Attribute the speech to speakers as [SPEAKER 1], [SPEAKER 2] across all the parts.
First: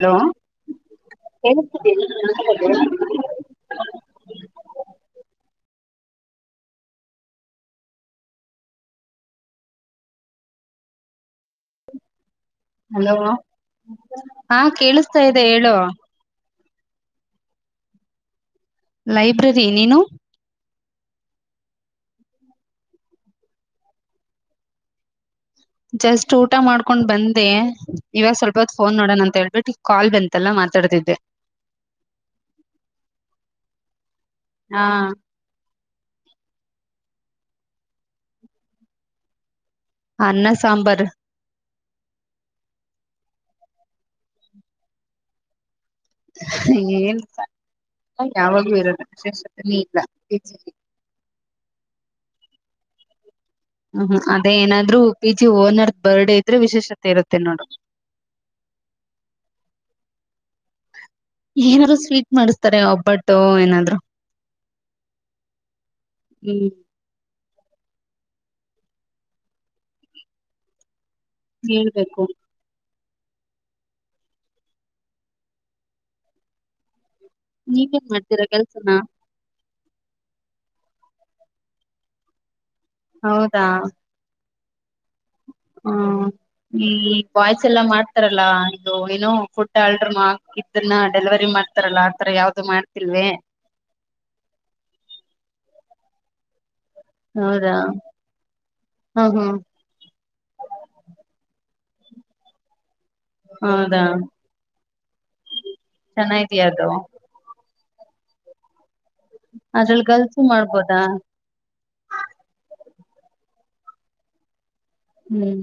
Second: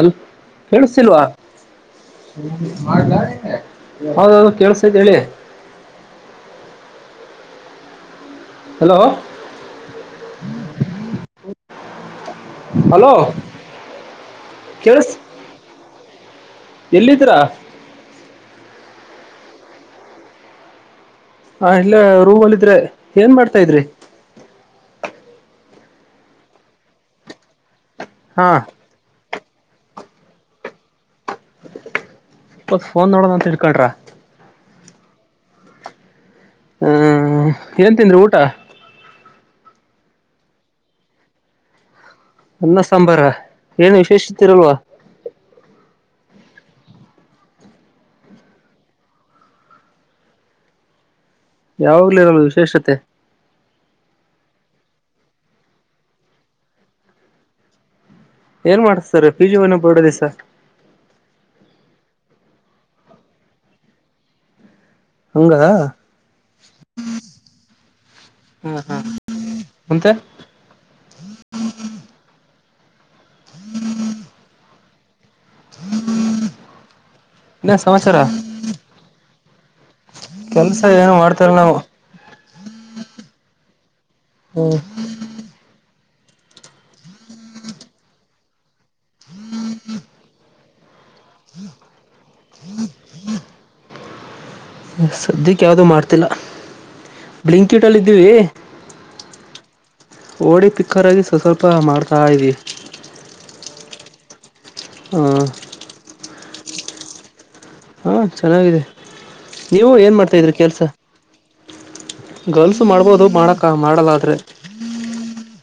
[SPEAKER 1] ಅಲ್
[SPEAKER 2] ಹಲೋ
[SPEAKER 1] ಕೇಳಸಲ್ವಾ ಹೌದದು ಕೆಳಸ್ತೈತೇ ಹೇಳಿ ಹಲೋ
[SPEAKER 2] ಹಲೋ ಹಾ ಕೇಳಿಸ್ತಾ ಇದೆ ಹೇಳು
[SPEAKER 1] ಎಲ್ಲಿದ್ದ್ರಾ
[SPEAKER 2] ಲೈಬ್ರರಿ ನೀನು
[SPEAKER 1] ಹ ಇಲ್ಲೆ ರೂಮ್ ಅಲ್ಲಿದ್ರೆ ಏನ್ ಮಾಡ್ತಾ ಇದ್ರಿ
[SPEAKER 2] ಜಸ್ಟ್ ಊಟ ಮಾಡ್ಕೊಂಡ್ ಬಂದೆ ಇವಾಗ ಸ್ವಲ್ಪ
[SPEAKER 1] ಹಾಂ
[SPEAKER 2] ಹೊತ್ ಪೋನ್ ನೋಡೋನಾ ಅಂತ ಹೇ ಬಟ್ ಈ ಕಾಲ್ ಬಂತಲ್ಲ ಮಾತಾಡ್ತಿದ್ದೆ
[SPEAKER 1] ಹೊ ಫೋನ್ ನೋಡೋಣಂತ ಹಿಡ್ಕೊಂಡ್ರಾ
[SPEAKER 2] ಹಾ
[SPEAKER 1] ಹ್ಮ ಎನೇನ್ಂತಿಂದ್ರಿ ಊಟ
[SPEAKER 2] ಅನ್ನ ಸಾಂಬಾರ
[SPEAKER 1] ಅನ್ನ ಸಾಂಬಾರ ಏನು ವಿಶೇಷತಿರಲ್ವಾ
[SPEAKER 2] ಏನ್ ಯಾವಾಗೂ ಇರದ ವಿಶೇಷತೆ ನೀ ಇಲ್ಲ
[SPEAKER 1] ಯಾವಾಗ್ಲಿರಲ್ಲ ವಿಶೇಷತೆ
[SPEAKER 2] ಹ್ಮ್ ಹ್ಮ್ ಅದೇ ಏನಾದ್ರು ಪಿ ಜಿ ಓನರ್ ಬರ್ಡೆ ಇದ್ರೆ ವಿಶೇಷತೆ ಇರುತ್ತೆ ನೋಡು
[SPEAKER 1] ಏನ್ ಮಾಡಸ್ತಾರೆ ಪಿಜೀವೋನರ್ ಬರ್ಡೆ ದಿವಸ
[SPEAKER 2] ಮಾಡಸ್ತಾರೆ ಒಬ್ಬಟ್ಟು ಏನಾದ್ರು
[SPEAKER 1] ಹಂಗಾ
[SPEAKER 2] ಹ್ಮ್
[SPEAKER 1] ಹ್ಮ ಹ್ಮ ಎಂತ
[SPEAKER 2] ಹೇಳ್ಬೇಕು
[SPEAKER 1] ಇನ್ನೇನು
[SPEAKER 2] ನೀವೇನ್ ಮಾಡ್ತೀರಾ ಕೆಲ್ಸನಾ
[SPEAKER 1] ಕೆಲ್ಸ ಏನು ಮಾಡ್ತಾರ ನಾವು
[SPEAKER 2] ಹೌದಾ
[SPEAKER 1] ಹ್ಮ
[SPEAKER 2] ಹ್ಮ ಈ ಬಾಯ್ಸ್ ಎಲ್ಲಾ ಮಾಡ್ತಾರಲ್ಲಾ ಇದು ಏನು ಫುಡ್ ಆಡ್ರ ಹಾಕಿದನ್ನ ಡೆಲಿವರಿ ಮಾಡ್ತಾರ ಅಲಾ ಆತರ ಯಾವ್ದ ಅದು ಮಾಡ್ತಿಲ್ವೇ
[SPEAKER 1] ಸದ್ಯಕ್ಕೆ ಯಾವುದು ಮಾಡ್ತಿಲ್ಲ
[SPEAKER 2] ಹೌದಾ
[SPEAKER 1] ಬ್ಲಿಂಕಿಟ್ ಅಲ್ಲಿ ಇದ್ದೀವಿ
[SPEAKER 2] ಹಾ ಹಾ
[SPEAKER 1] ಓಡಿ ಪಿಕ್ಕರಾಗಿ ಸೊಸಲ್ಪ ತಪ್ಪ ಮಾಡ್ತಾ ಇದೀವಿ
[SPEAKER 2] ಹೌದಾ
[SPEAKER 1] ಹ
[SPEAKER 2] ಚೆನಗಿದಿಯ ಅದು
[SPEAKER 1] ಹಾ ಚೆನ್ನಾಗಿದೆ ನೀವು
[SPEAKER 2] ಅದ್ರಲ್ಲಿ
[SPEAKER 1] ಏನ್ ಮಾಡ್ತಾ
[SPEAKER 2] ಗಲ್ಸು
[SPEAKER 1] ಇದ್ರಿ ಕೆಲ್ಸಾ
[SPEAKER 2] ಮಾಡ್ಬೋದಾ
[SPEAKER 1] ಗರ್ಲ್ಸ್ ಅ ಮಾಡ್ಬೋದು ಮಾಡೋಕ ಮಾಡಲಾದ್ರೆ
[SPEAKER 2] ಹ್ಮ್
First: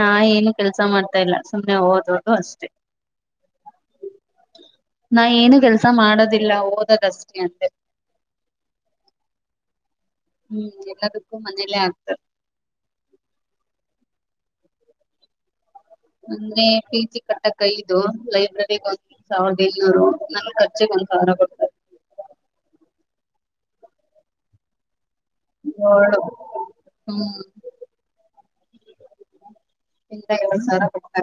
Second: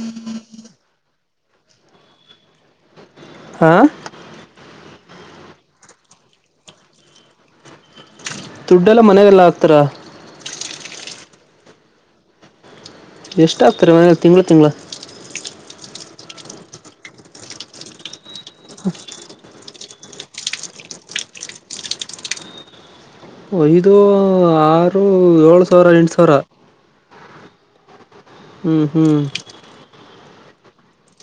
[SPEAKER 2] ನಾ ಏನು ಕೆಲ್ಸ ಮಾಡ್ತಾ ಇಲ್ಲ ಸುಮ್ನೆ ಓದೋದು ಅಷ್ಟೇ
[SPEAKER 1] ಹಾ
[SPEAKER 2] ನಾ ಏನು ಕೆಲ್ಸ ಮಾಡೋದಿಲ್ಲ ಓದದಷ್ಟೇ ಅಂತೆ
[SPEAKER 1] ದುಡ್ಡೆಲ್ಲ ಮನೆದೆಲ್ಲಾ ಆಕ್ತಾರ
[SPEAKER 2] ಹ್ಮ್ ಎಲ್ಲದಕ್ಕೂ ಮನೇಲ್ಲೇ ಆಗ್ತದೆ
[SPEAKER 1] ಎಷ್ಟಾಗ್ತಾರೆ ಮನ ತಿಂಗಳು ತಿಂಗಳ
[SPEAKER 2] ಮನ್ನೆ ಪಿ ಜಿ ಕಟ್ಟಕ್ ಐದು ಲೈಬ್ರರಿಗ್ ಒಂದ ಸಾವಿರದ ಏಳ್ನೂರು ನನ್ ಖರ್ಚಿಗೆ ಒಂದ್ ಸಾವಿರ ಕೊಡ್ತರೆ
[SPEAKER 1] ಐದು ಆರ್ ಅವರು ಏಳು ಸಾವಿರ ಎಂಟು ಸಾವಿರ
[SPEAKER 2] ಹ್ಮ
[SPEAKER 1] ಹ್ಮ್ ಹ್ಮ್
[SPEAKER 2] ಇಲ್ಲ ಎಳ ಸಾರ ಕೊತ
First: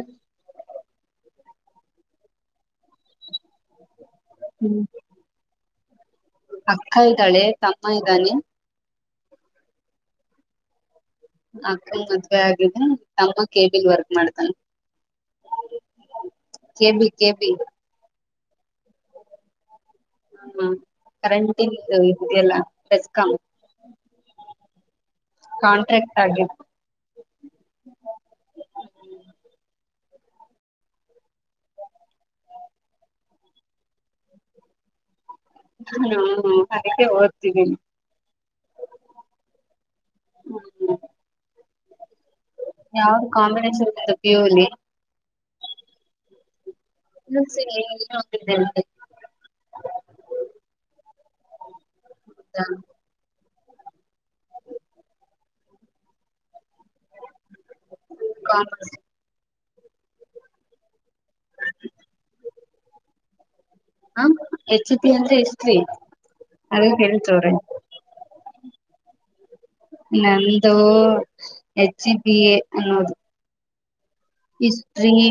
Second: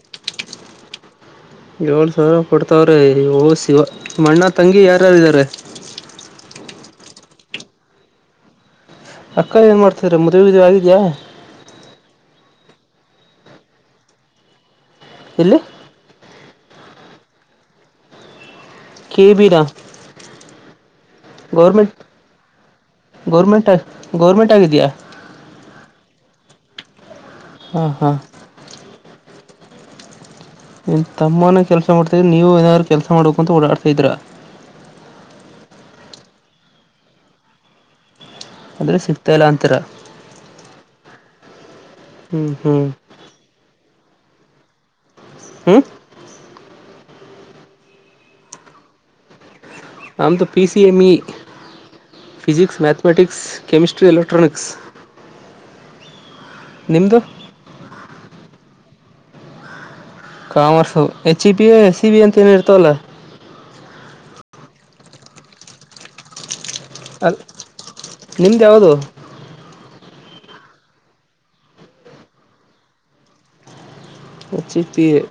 [SPEAKER 1] ಏಳ್ ಸರ ಪಡ್ತಾವ್ರೆ ಅಯ್ಯೋ ಶಿವ ಅಣ್ಣ ತಂಗಿ ಯಾರ್ಯಾರಿದರೆ
[SPEAKER 2] ಅಕ್ಕ ಇದ್ದಾಳೆ ತಮ್ಮ ಇದ್ದಾನೆ
[SPEAKER 1] ಅಕ್ಕ ಏನ್ ಮಾಡ್ತ್ರ ಮದುವಿದ ಆಗಿದ್ಯಾಾ
[SPEAKER 2] ಅಕ್ಕ ಮದ್ವೆ ಆಗಿದ ತಮ್ಮ ಕೇಬಿಲ್ ವರ್ಕ್ ಮಾಡ್ತಾನ
[SPEAKER 1] ಎಲ್ಲಿ
[SPEAKER 2] ಕೆಬಿ ಕೆಬಿ
[SPEAKER 1] ಕೆ ಬಿರ
[SPEAKER 2] ಹ್ಮ ಕರೆಂಟ್ ಇ ಇದಲ್ಲಸ್ಕ
[SPEAKER 1] ಹಗಿದೆಯಾ
[SPEAKER 2] ಕಾಂಟ್ರಾಕ್ಟ್ ಆಗಿದ್
[SPEAKER 1] ಹಾ ಹಾ
[SPEAKER 2] [unintelligible]
[SPEAKER 1] ನೀನು ತಮ್ಮನ ಕೆಲಸ ಮಾಡ್ತಾಯಿ ನೀವು ಏನಾದ್ರು ಕೆಲಸ ಮಾಡ್ಬೇಕು ಅಂತ ಓಡಾಡ್ತಾ ಇದೀರ
[SPEAKER 2] ಹ್ಮ ಹಾಗದಕ್ಕೆೆ ಓದ್ತಿದ್ದೀನ
[SPEAKER 1] ಆದ್ರೆ ಸಿಗ್ತಾಯ ಇಲ್ಲ ಅಂತರ
[SPEAKER 2] ಯಾವ ಕಾಮಿಡ ಸಿಗ್ತದೆ ಪಿಯು ಲಿ
[SPEAKER 1] ಹ್ಮ
[SPEAKER 2] ಹ ಸರಿ
[SPEAKER 1] ನಮ್ಮದು P C M E physics mathematics chemistry electronics ನಿಮ್ದು
[SPEAKER 2] ಕ
[SPEAKER 1] commerce H C B S C B ಅಂತ ಏನ ಇರ್ತಲ್ಲ
[SPEAKER 2] ಎಚ್ತಿ ಅಂದ್ರೆ ಎಷ್ಟೀ ಅದನ್ ಹೇಳ್ತವ್ರಿ
[SPEAKER 1] ಯೌದು
[SPEAKER 2] ನಂದು ಹೆಚ್ ಸಿ ಬಿ ಎ ಅನ್ನೋದು
[SPEAKER 1] ಎಚ್ ಇ ಪಿ
[SPEAKER 2] ಇಷ್ಟ್ರೀ
[SPEAKER 1] ಎ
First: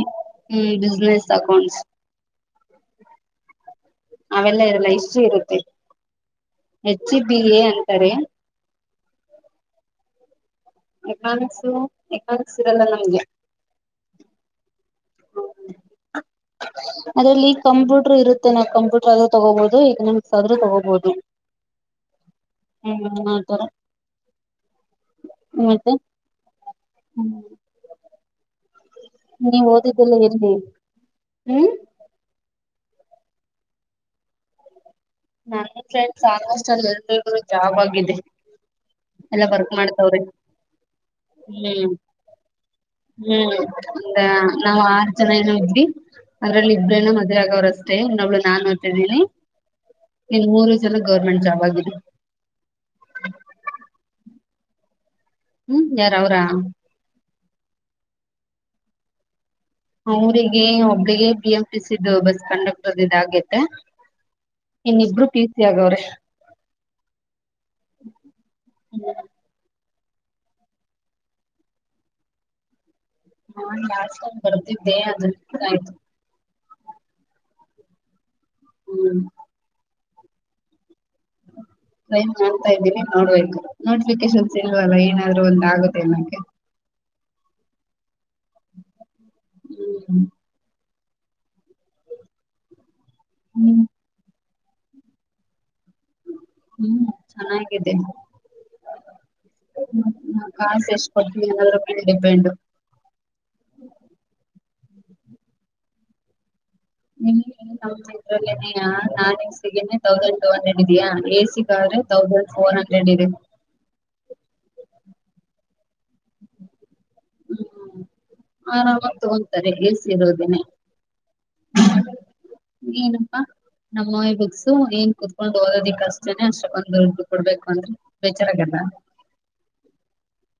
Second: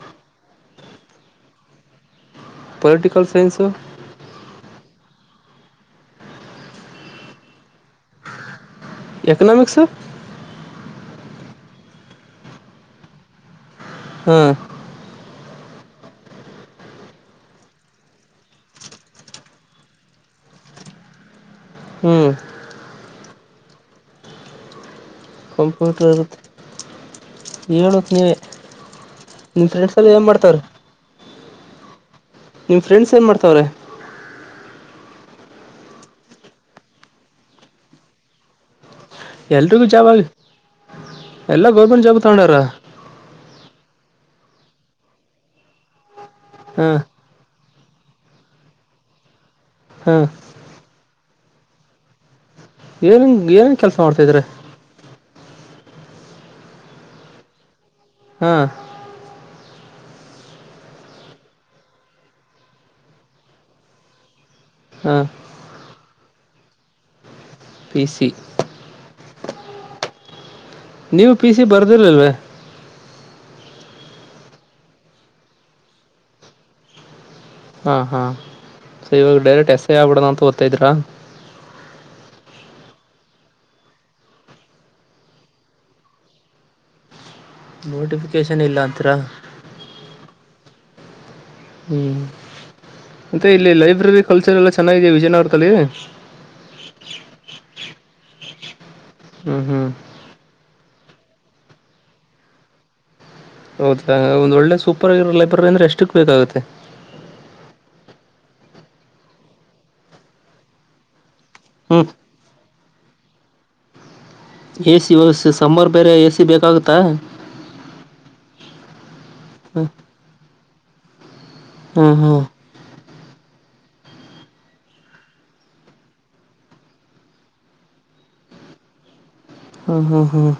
[SPEAKER 2] ಹ್ಮ [inaudible] ಬಿಸಿನೆಸ್ ಅಕೌಂಟ್ಸ್
[SPEAKER 1] ಪೊಲಿಟಿಕಲ್ ಸೈನ್ಸ್
[SPEAKER 2] ಅವೆಲ್ಲ ಇರಲ್ಲ ಇಷ್ಟು ಇರುತ್ತೆ ಹೆಚ್ ಬಿ ಎ ಅಂತಾರೆ
[SPEAKER 1] ಎಕನಾಮಕ್ಸ್
[SPEAKER 2] ಏಕಾನ್ಸು ಕಾನ್ಸ ಇರಲ್ಲ ನಮ್ಗೆ
[SPEAKER 1] ಹ್ಮ್
[SPEAKER 2] ಅದ್ರಲ್ಲಿ ಕಂಪ್ಯೂಟರ್ ಇರುತ್ತೆ ನ ಕಂಪ್ಯೂಟರ್ ಆದ್ರೂ ತಗೋಬಹುದು ಎಕನಾಮಿಕ್ಸ್ ಆದ್ರೂ ತಗೋಬಹುದು
[SPEAKER 1] ಹ್ಞೂ
[SPEAKER 2] ಹ್ಮ ಮಾಡತ
[SPEAKER 1] ಕಂಪ್ಯೂಟ್ರ ಇರುತ್ತೆ ಹೇಳುತ್ತೆ ನೀವೆ ನಿಮ
[SPEAKER 2] ನೀವ್
[SPEAKER 1] ಫ್ರೆಂಡ್ಸ್ ಎಲ್ಲ
[SPEAKER 2] ಓದಿದ್ದೆಲ್ಲ
[SPEAKER 1] ಏನ್
[SPEAKER 2] ಎಲ್ಲಿ
[SPEAKER 1] ಮಾಡ್ತವ್ರ
[SPEAKER 2] ಹ್ಮ್
[SPEAKER 1] ನಿಮ್ಮ ಫ್ರೆಂಡ್ಸ್ ಏನು ಮಾಡ್ತಾವ್ರೆ
[SPEAKER 2] ನನ್ನ ಫ್ರೆಂಡ್ ಸಾಕಷ್ಟಲ್ಲಿ ಎಲ್ರು ಜಾಬ್ ಆಗಿದೆ ಎಲ್ಲ ವರ್ಕ್
[SPEAKER 1] ಎಲ್ರಿಗೂ ಜಾಬ್ ಆಗ
[SPEAKER 2] ಮಾಡ್ತವ್ರೆ
[SPEAKER 1] ಎಲ್ಲಾ
[SPEAKER 2] ಹ್ಮ್
[SPEAKER 1] ಗೌರ್ಮೆಂಟ್ ಜಾಬ್ ತಗೊಂಡಾರ
[SPEAKER 2] ಅದ ನಾವ್ ಆರ್ ಜನ ಏನು ಇದ್ವಿ ಅದ್ರಲ್ಲಿ
[SPEAKER 1] ಹಾಂ
[SPEAKER 2] ಇಬ್್ರೇನ ಮುವೆ ಆಗೋ ರಸ್ ಮತ್ತೆ ಇನ್ನೊಬ್ಳು ನಾನನ್ ತಿದ್ದೀನಿ
[SPEAKER 1] ಹಾಂ
[SPEAKER 2] ಎಲ್ಲಿ ಮೂರು ಸಲ ಗವರ್ಮೆಂಟ್ ಜಾಬ್ ಆಗಿದೆ
[SPEAKER 1] ಏನನ್ ಏನನ್ ಕೆಲ್ಸ ಮಾಡ್ತಿದಾರಾ
[SPEAKER 2] ಹ್ಮ್ ಯಾರ ಅವ್ರಾ
[SPEAKER 1] ಹಾ
[SPEAKER 2] ಅವರಿಗೆ ಒಬ್ಬಳಿಗೆ ಬಿಎಂಟಿಸಿ ಬಸ್ ಕಂಡಕ್ಟರ್ ಹಾಗಿದೆ ಇನೂ
[SPEAKER 1] ಹಾಂ
[SPEAKER 2] ಇಬ್ಬರು ಟಿಸಿ ಹಾಗಿದೆ
[SPEAKER 1] ಪಿ ಸಿ
[SPEAKER 2] [unintelligible]
[SPEAKER 1] ನೀವು ಪಿ ಸಿ ಬರ್ದಿರಲ್ವ
[SPEAKER 2] ನಾನಲಾಸ್ಟ್ ಟೈಮ್ ಬಂದಿದ್ದ ಅದ ಫೇಲ್ ಆಯ್ತು
[SPEAKER 1] ಹಾ ಹಾ
[SPEAKER 2] ಹ್ಮ್
[SPEAKER 1] ಸವಾಗ ಡೈರೆಕ್ಟ್ [unintelligible] ಆಗ್ಬಿಡ ಅಂತ ಓದತಾ ಇದ್ರಾ
[SPEAKER 2] ಓದತ್ತಾ ಇದ್ದೀನಿ ನೋಡ್ಬೇಕು ನೋಟಿಫಿಕೇಶನ್ಸ್ ಇಲ್ವಲ್ಲ ಏನಾದ್ರು ಒಂದ ಆಗುತ್ತೆ ಅನಕ್ಕೆ
[SPEAKER 1] ನೋಟಿಫಿಕೇಶನ್ ಇಲ್ಲ ಅಂತಿರ
[SPEAKER 2] ಹ್ಮ್ ಹ್ಮ
[SPEAKER 1] ಹ್ಮ್ ಮತ್ತೆ ಇಲ್ಲಿ
[SPEAKER 2] ಹ್ಮ್
[SPEAKER 1] ಲೈಬ್ರರಿ ಕಲ್ಚರ್ ಎಲ್ಲ ಚೆನ್ನಾಗಿದೆ ವಿಜಯನಗರದಲ್ಲಿ
[SPEAKER 2] ಇದೆ
[SPEAKER 1] ಹ್ಮ್ ಹ್ಮ್
[SPEAKER 2] ಕಾಸ ಎಷ್ಟು ಕೊಡ್ತನ ಏನಾದ್ರೂ ಮೇಲೆ ಡಿಪೆಂಡ್
[SPEAKER 1] ಹೌದಾ ಒಂದ ಒಳ್ಳೆ ಸೂಪರ್ಗಿರೋ ಲೈಬ್ರರಿ ಅಂದ್ರೆ ಎಷ್ಟಕ್ ಬೇಕಾಗುತ್ತೆ
[SPEAKER 2] ನಿ ಇದ್ರಲ್ಲೇ ನಾನ್ಸ ತೌಸಂಡ್ ಟ ಹಂಡ್ರೆಡ್ ಇದಯಾ
[SPEAKER 1] ಹ್ಞೂ
[SPEAKER 2] ಶಿಕಾರಿ ತೌಸಂಡ ಫೋರ್ ಹಂಡ್ರ ಎಲ್ಲಿದೆ
[SPEAKER 1] ಎ ಸಿ ವ್ಯಸ್ೆ ಸಂಬಾರು ಬೇರೆ ಎ ಸಿ ಬೇಕಾಗುತ್ತಾ
[SPEAKER 2] ಹ್ಮ್ ಹ ತೋಂತಾರೆ ಎಏಸರುೋದಿನ
[SPEAKER 1] ಹ್ಮ ಹ್ಮ್
[SPEAKER 2] ನಮ್ಮಿ ಬುಕ್ಸು ಏನ್ ಕುೂತ್ಕೊಂಡು ಓದೋದಿಕ್ ಅಷ್ಟೇನೆ ಅಷ್ಟಕ್ಕೊಂದು ದುಡ್ಡು ಕೊಡ್ಬೇಕು ಅಂದ್ರ ಬೇಜಾರಾಗಲ್ವಾ
[SPEAKER 1] ಹ್ಮ ಹ್ಮ ಹ್ಮ್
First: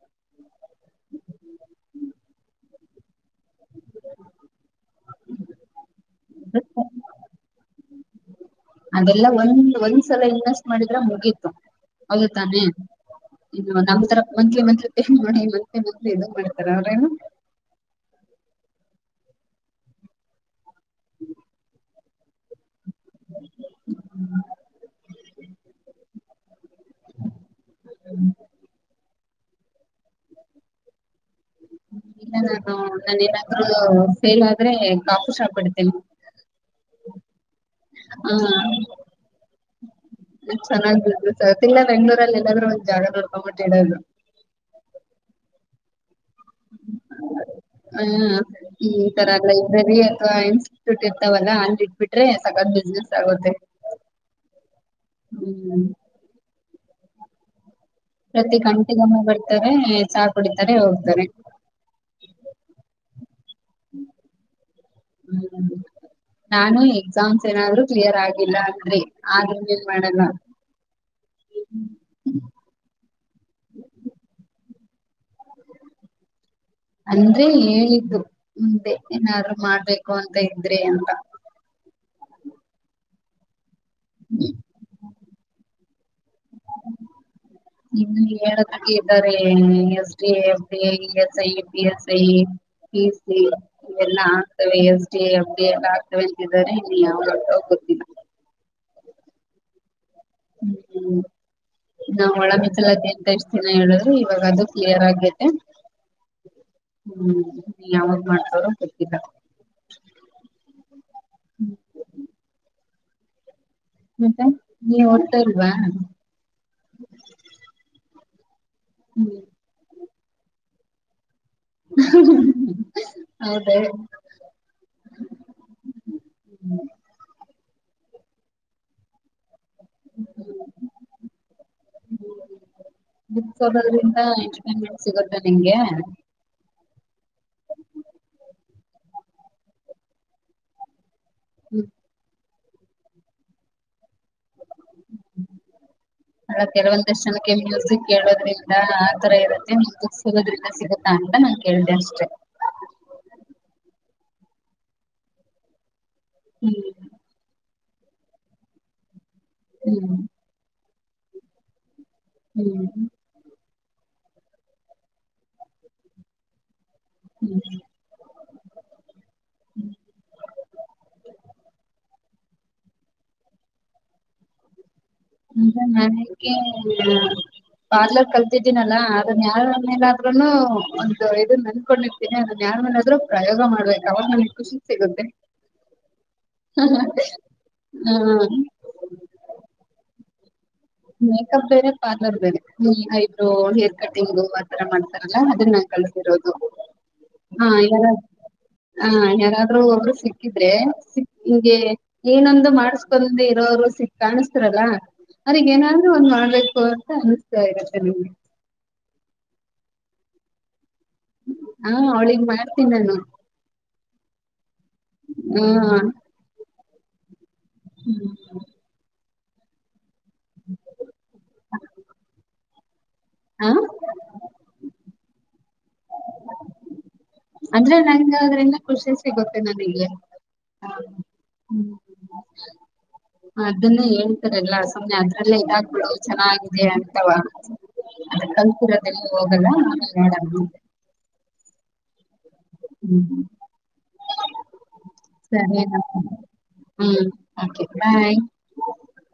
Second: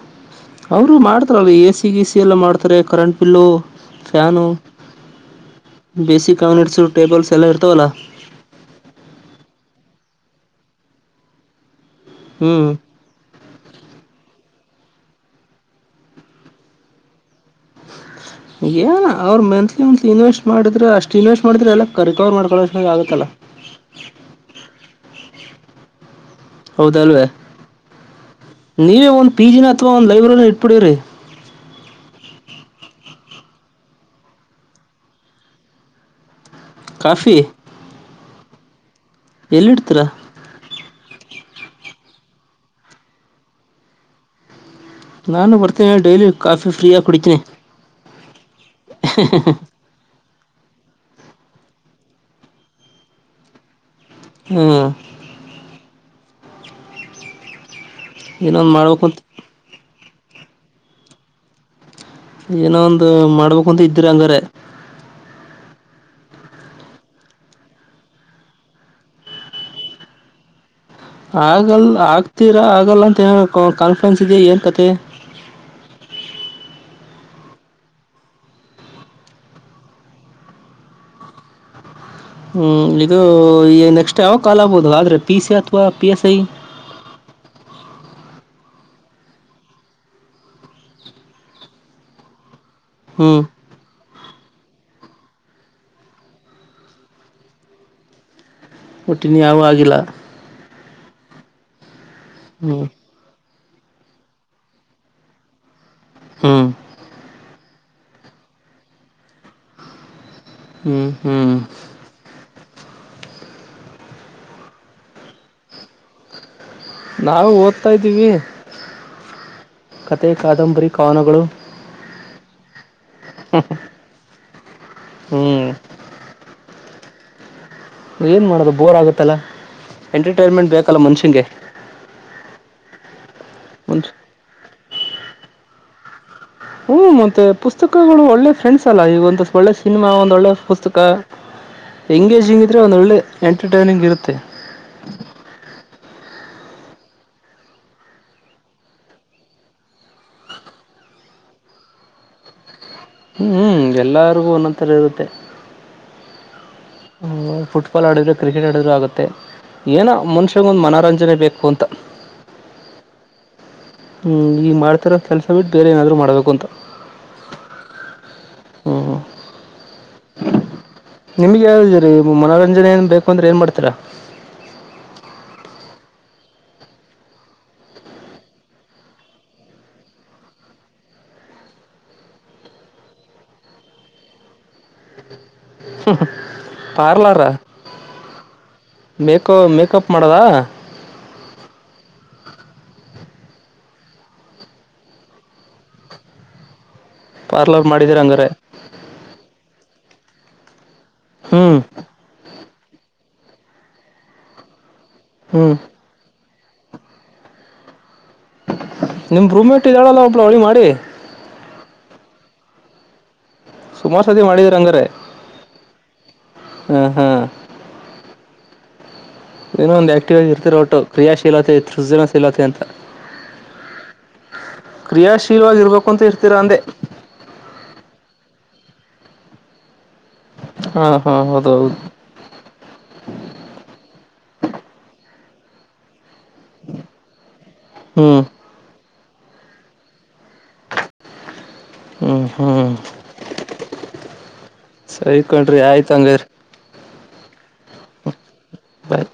[SPEAKER 1] ಅವರು ಮಾಡ್ತಾರಲ್ಲ ಎ ಸಿ ಗೀಸಿ ಎಲ್ಲ ಮಾಡ್ತಾರೆ ಕರೆಂಟ್ ಬಿಲ್ಲು ಫ್ಯಾನ ಬೇಸಿಕ್ ಕನಿಟ್ಸ್ ಟೇಬಲ್ ಎಲ್ಲ ಇರ್ತವಲ್ಲ
[SPEAKER 2] ಅದೆಲ್ಲ ಒಂದ ಒಂದ್ಸಲ ಇನ್ವೆಸ್ಟ್ ಮಾಡಿದ್ರೆ ಮುಗೀತು ಹೌದು ತಾನೆ
[SPEAKER 1] ಹ್ಮ್
[SPEAKER 2] ಇನ್ನು ನಮ್ತರ ಮಂತ್ಲಿ ಮಂತ್ಲಿ ಪೇ ಮಾಡಿ ಮಂತ್ಲಿ ಮಂತ್ಲಿ ಎದು ಮಾಡ್ತಾರ ಅವ್ರೇನ
[SPEAKER 1] ಏನ ಅವರು ಮಂತ್ಲಿ ಮಂತ್ಲಿ ಇನ್ವೆಸ್ಟ್ ಮಾಡ ಷ್ಟ ಇನ್ವೆಸ್ ಮಾಡ್ರ ಎಲ್ಲ ರಿಕವರ್ ಮಾಡಕೋ ಆಗತ್ತಲ್ಲ ಹೌದಲ್ವೇ ನೀವೇ ಒಂದ್ ಪಿಜಿ ನ ಅಥವಾ ಒಂದ್ ಲೈಬ್ರರಿನ ಇಟ್ಟುಬಿಡಿರಿ
[SPEAKER 2] ಇಲ್ಲ ನಾನು ನಾನ ನಾದ್ರೂ ಫೇಲ್ ಆದ್ರೆ ಕಾಫು ಶಾಪ್ ಇಡ್ತೇನೆ
[SPEAKER 1] ಕಾಫಿ ಎಲ್ಲಿಡ್ತೀರಾ
[SPEAKER 2] ಚೆನ್ನಾಗ್ ಸತಿ ಇಲ್ಲ ಬೆಂಗ್ಗಳೂರಲ್ಲಿ ಎಲ್ಲಾದ್ರೂ ಒಂದ್ ಜಾಗ ನೋಡ್ಕೊಂಬಟ್ಟು ಇಡುವುದು
[SPEAKER 1] ನಾನು ಬರ್ತೀನಿ ಡೈಲಿ ಕಾಫಿ ಫ್ರೀಯಾಗಿ ಕುಡಿತೀನಿ
[SPEAKER 2] ಹ ಈ ಈ ತರ ಎಲ್ಲ ಇಬ್ರರಿ ಇನ್ಸ್ಟಿಟ್ಯೂಟ್ ಇರ್ತವಲ್ಲ ಅಲ್ಲಿ ಇಟ್ಬಿಟ್ರೆ ಸಕತ್ ಬಿಸ್ನೆಸ್ ಆಗುತ್ತೆ
[SPEAKER 1] ಹ್ಮ್
[SPEAKER 2] ಹ್ಮ್ ಪ್ರತಿ
[SPEAKER 1] ಏನೊಂದು ಮಾಡ್ಬೇಕು ಅಂತ
[SPEAKER 2] ಗಂಟೆಗಮ್ಮಿ ಬರ್ತಾರೆ ಚಾ ಕುಡಿತಾರೆ ಹೋಗ್ತಾರೆ
[SPEAKER 1] ಏನೋ ಒಂದು ಮಾಡ್ಬೇಕು ಅಂತ ಇದ್ರ ಅಂದ್ರೆ
[SPEAKER 2] ಹ್ಮ್ ನಾನು ಎಕ್ಸಾಮ್ಸ್ ಏನಾದ್ರರು ಕ್ಲಿಯರ್ ಆಗಿಲ್ಲ ಅಂದ್ರೆ ಆದ್ರಂಗ ಏನ್ ಮಾಡಲ್ಲ
[SPEAKER 1] ಆಗಲ್ ಆಗ್ತೀರಾ ಆಗಲ್ಲ ಕಾಫ್ರನ್ಸ್ ಇದೆ ಏನ್ ಕತೆೆ
[SPEAKER 2] ಅಂದ್ರೆ ಹೇಳಿದ್ದು ಮುಂದೆ ಏನಾದರು ಮಾಡ್ಬೇಕು ಅಂತ ಇದ್ರೆ ಅಂತ
[SPEAKER 1] ಹ್ಮ್ ಇದು ಏನ ನೆಕ್ಸ್ಟ್ ಯಾವಾಗ ಕಾಲ ಆಬಹುದು ಆದ್ರೆ ಪಿಸಿಯ ವ
[SPEAKER 2] ಇನ್ನು [unintelligible] [unintelligible] ಇದ್ದರೆ S D F B E S I P S I ಈ
[SPEAKER 1] ಹ್ಮ್
[SPEAKER 2] ಎಲ್ಲ ಆಗ್ತವೆ ಯಸ್ ಡಿ ಫ ಬಿ ಎಲ್ಲ ಆಗ್ತವೆ ಅಂತಿದ್ದರೆ ಇಲ್ಲಿ ಯಾವಂತ ಗೊತ್ತಿಲ್ಲ
[SPEAKER 1] ಒಟ್ಟಿನ ಯಾವಾಗಿಲ್ಲ
[SPEAKER 2] ಹ್ಮ ಹ್ಮ ನಾವ್ ಒಳ
[SPEAKER 1] ಹ್ಮ್
[SPEAKER 2] ಮೀಸಲಾತಿ [unintelligible] ಏನೇ ಹೇಳುದ್ರು ಇವಾಗದು ಕ್ಲಿಯರ್ ಆಗ್ಯತೆ.
[SPEAKER 1] ಹ್ಮ್
[SPEAKER 2] ಹ್ಮ್ ಯಾವಾಗ್ ಮಾಡ್ತಾರೋ ಗೊತ್ತಿಲ್ಲ.
[SPEAKER 1] ಹ್ಮ್ ಹ್ಮ್
[SPEAKER 2] ಮತ್ತೆ ನೀ ಹೊರಟಿಲ್ವಾ?
[SPEAKER 1] ನಾವು ಓದ್ತಾಯಿದ್ದೀವಿ.
[SPEAKER 2] ಹ್ಮ್
[SPEAKER 1] ಕತೆೆ ಕಾದಂಬರಿ ಕಾನವಗಳು.
[SPEAKER 2] ಹೌದೆ.
[SPEAKER 1] ಹ್ಮ್
[SPEAKER 2] ಹ್ಮ್
[SPEAKER 1] ಏನ್ ಮಾಡೋದು ಬೋರ್ ಆಗತ್ತಲ್ಲಾ ಎಂಟರ್ಟೈನ್ಮೆಂಟ್ ಬೇಕಲ್ಲ ಮನ್ಷ್ಯಂಗೆ
[SPEAKER 2] ಮುಕ್ಸೋರದಿಂದ ಆಯ [unintelligible] ಸಿಗುತ್ತ ನಿಂಗೆ?
[SPEAKER 1] ಹ್ಮ್ ಮತ್ತೆ ಪುಸ್ತಕಗಳು ಒಳ್ಳೆ ಫ್ರೆಂಡ್ಸ್ ಅಲ್ಲ. ಈ ಒಂದು ಒಳ್ಳೆ ಸಿನಿಮಾ ಒಂದ ಒಳ್ಳೆ ಪುಸ್ತಕ.
[SPEAKER 2] ಹ್ಮ್
[SPEAKER 1] ಎಂಗ ಸಿಿ [unintelligible] ರೆ ಒಂದ ಒಳ್ಳೆ ಎಂಟರ್ಟೈನಿಂಗ್ ಇರುತ್ತೆ
[SPEAKER 2] ಅಲ್ಲ ಕೆಲವೊಂದಷ್ಟು ಜನಕ್ಕೆ ಮ್ಯೂಸಿಕ್ ಕೇಳೋದ್ರಿಂದ ಆತರ ಇರುತ್ತೆ ಮ್ಯಸಿಕ್ ಸಿಗೋದ್ರಿಂದ ಸಿಗುತ್ತಾ ಅಂತ ನಾನ್ ಕೇಳ್ದೆ ಅಷ್ಟೆ
[SPEAKER 1] ಹ್ಮ್ ಎಲ್ಲಾರಿಗೂ ಒಂದೊಥರ ಇರುತ್ತೆ. [unintelligible] ಪೋಲೋ ಆಡುದ್ರು ಕ್ರಿಕೆಟ್ ಆಡಿದರೂ ಆಗುತ್ತೆ. ಏನೋ
[SPEAKER 2] ಹ್ಮ್
[SPEAKER 1] ಮನುಷ್ಯ ಒಂದ ಮನ. ರಂಜನೆ ಬೇಕು ಅಂತ.
[SPEAKER 2] ಹ್ಮ್
[SPEAKER 1] ಹ್ಮ್ ಈ ಮಾಡ್ತಿರ ಕೆಲ್ಸ ಬಿಟ್ ಬೇರೆ ಏನಾದ್ರು ಮಾಡ್ಬೇಕು ಅಂತ
[SPEAKER 2] ಹ್ಮ್
[SPEAKER 1] ಹ್ಞೂ
[SPEAKER 2] ಹ್ಮ
[SPEAKER 1] ನಿಮ್ಗೆ [unintelligible] ಮನೋರಂಜನೆ ಏನ್ ಬೇಕು ಅಂದ್ರೆ ಏನ್ ಮಾಡ್ತೀರ
[SPEAKER 2] ಈಗ ನನಗೆ ಪಾರ್ಲರ್ ಕಲ್ತಿದ್ದೀನಲ್ಲಾ ಅದನ್ಯಾರ ಮೇಲಾದ್ರನು ಒಂದು ಇದು ನನ್ಕೊಂಡಿರ್ತೀನಿ ಅದು ಯಾರ್ಯನಾದ್ರೂ ಪ್ರಯೋಗ ಮಾಡ್ಬೇಕಕ್ ಅವಾಗ ನನಗ ಖುಷಿ ಸಿಗುತ್ತೆ
[SPEAKER 1] ಪಾರ್ಲಾರ
[SPEAKER 2] ಹ
[SPEAKER 1] ಮೇಕ ಮೇಕಪ್ ಮಾಡೋದ
[SPEAKER 2] ಮೇಕಪ್ ಬೇರೆ ಪಾರ್ಲರ್ ಬೇರೆ ಈ ಐಬ್ರೋ ಹೇರ್ ಕಟಿಂಗು ಆತರ ಮಾಡ್ತಾರಲ್ಲ ಅದನ್ನ ನ ಕಳಸಿರೋದು ಹಾ
[SPEAKER 1] ಪಾರ್ಲರ್ ಮಾಡಿದಿರ
[SPEAKER 2] ಯಾರಾದ
[SPEAKER 1] ಹಂಗಾರೆ
[SPEAKER 2] ಹ ಯಾರಾದ್ರೂ ಹ ಸಿಕ್ಕಿದ್ರೆ
[SPEAKER 1] ಹ್ಞೂ
[SPEAKER 2] ಹಗೆ ಏನಂದು ಮಾಡ ಸ್ಕಲ್ದ ಇರೋರು ಸಿಕ್ಕ ಕಾಣಿಸತರಲ್ಲ
[SPEAKER 1] ಹ್ಞೂ
[SPEAKER 2] ಅ್ರಗ ಏನಾದ್ರೂ ಒಂದ್ಬೇಕು ಹೊತ ಅನ್ನಿಸ್ತಾ ಇರುತ್ತೆ ನಿಮ್ಗೆ
[SPEAKER 1] ನಿಮ್ ರೂಮಿೆಟ್ಟಿದ್ದಾಳಲ್ಲ ಒಬ್ಳ ಅವಳಿ ಮಾಡಿ
[SPEAKER 2] ಹಾ ಅವಳಗ್ ಮಾಡ್ತೀಿ ನಾನು
[SPEAKER 1] ಸುಮಾರು ಸತಿ ಮಾಡಿದ್ರ ಹಂಗರೆ
[SPEAKER 2] ಹಾ
[SPEAKER 1] ಹ ಹಾ
[SPEAKER 2] ಹ್ಮ
[SPEAKER 1] ಇಏನು ಹ ಇರ್ತಿೋ ಒಟ್ಟು ಕ್ರಿಯಾಶೀಲತೆ ಸೃಜನಶೀಲತೆ ಅಂತ
[SPEAKER 2] ಹಾ
[SPEAKER 1] ಕ್ರಿಯಾಶೀಲವಾಗಿರ್ಬೇಕು ಅಂತ ಇರ್ತೀರಾ ಅಂದೆ
[SPEAKER 2] ಅಂದ್ರೆ ನಂಗೆ ಅದ್ರಿಂದ ಖುಷಿ ಸಿಗುತ್ತೆ ನನಗೆ ಹ
[SPEAKER 1] ಹಾಂ ಹಾಂ ಹೌದು ಹೌದು
[SPEAKER 2] ಅದನ್ನೇ ಹೇಳ್ತಾರೆ ಎಲ್ಲಾ ಸಮನೆ ಆದ ಅಲ್ಲೇ ಆಗ್ಬ ಚೆನ್ನಾಗಿದೆ ಅಂತವಾ
[SPEAKER 1] ಹ್ಞೂ
[SPEAKER 2] ಅದ ಕಲ್ ಹೋಗಲ್ಲ ಆಮೇಲೆ ಬೇಡ ಅಂದ್ರು
[SPEAKER 1] ಹ್ಮ್ ಹ್ಮ್ ಸರಿಕಂಡ್ರಿ
[SPEAKER 2] ಸರಿ
[SPEAKER 1] ಆಯ್ತ ಹಂಗರೆ
[SPEAKER 2] ಹ್ಮ್ ಓಕೆ ಬಾಯ್
[SPEAKER 1] ಬಾಯ್